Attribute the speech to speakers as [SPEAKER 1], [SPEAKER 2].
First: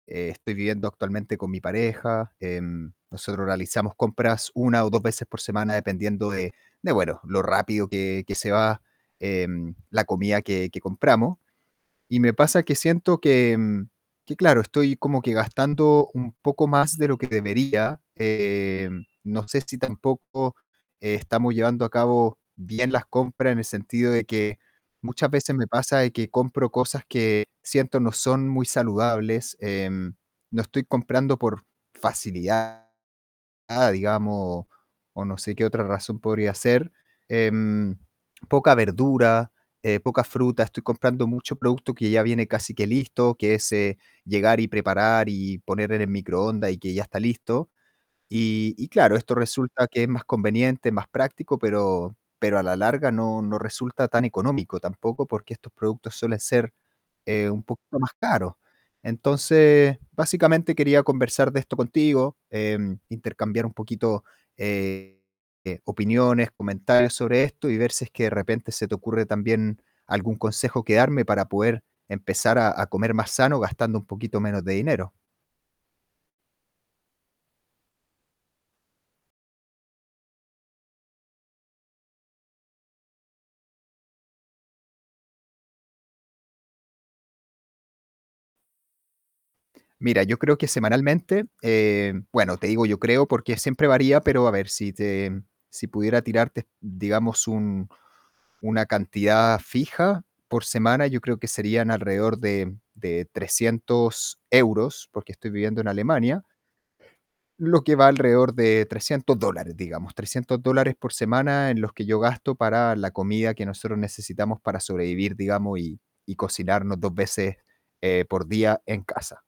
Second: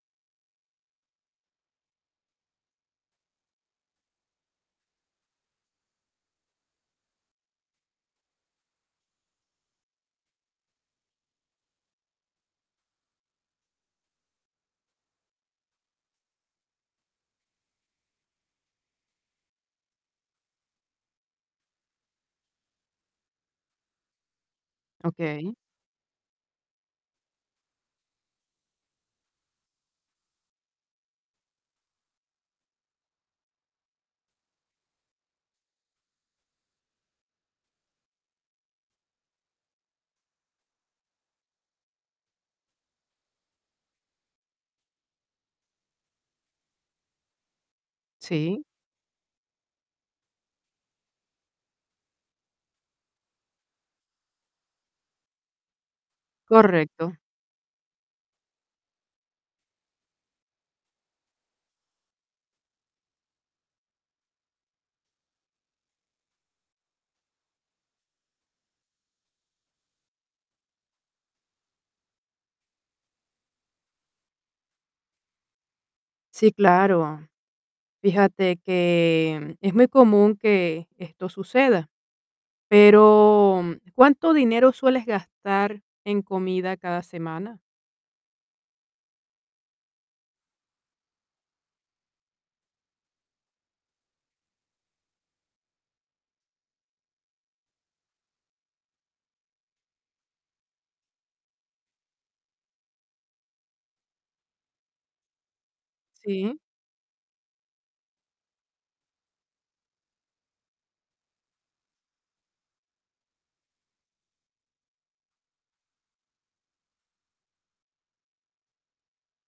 [SPEAKER 1] Estoy viviendo actualmente con mi pareja. Em, nosotros realizamos compras 1 o 2 veces por semana, dependiendo de de bueno, lo rápido que que se va, em, la comida que que compramos. Y me pasa que siento que, mm, que claro, estoy como que gastando un poco más de lo que debería. Eh, no sé si tampoco estamos llevando a cabo bien bien las compras, en el sentido de que muchas
[SPEAKER 2] Okey.
[SPEAKER 1] veces me pasa de que compro cosas que siento no son muy saludables, em, no estoy comprando por facilidad, digamos, o no sé qué otra razón podría ser. Em, poca verdura, eh, poca fruta. Estoy comprando mucho producto que ya viene casi que listo, que es, eh, llegar y preparar y poner en el microondas y que ya está listo.
[SPEAKER 2] Sí.
[SPEAKER 1] Y y claro, esto resulta que es más conveniente, más práctico, pero pero a la larga no no resulta tan económico tampoco, porque estos productos suelen ser,
[SPEAKER 2] Correcto.
[SPEAKER 1] eh, un poquito más caros. Entonces, básicamente quería conversar de esto contigo, em, intercambiar un poquito, eh, opiniones, comentarios sobre esto y ver si es que de repente se te ocurre también algún consejo que darme para poder empezar a a comer más sano gastando un poquito menos de dinero.
[SPEAKER 2] Sí, claro. Fíjate que es muy común que esto suceda. Pero, ¿cuánto dinero sueles gastar en comida cada semana?
[SPEAKER 1] Mira, yo creo que semanalmente, eh, bueno, te digo yo creo porque siempre varía, pero a ver, si te si pudiera tirarte, digamos, un una cantidad fija por semana, yo creo que serían alrededor de de 300 euros, porque estoy viviendo en Alemania
[SPEAKER 2] Sí.
[SPEAKER 1] lo que va alrededor de 300 dólares, digamos. 300 dólares por semana en los que yo gasto para la comida que nosotros necesitamos para sobrevivir, digamos, y y cocinarnos 2 veces, eh, por día en casa.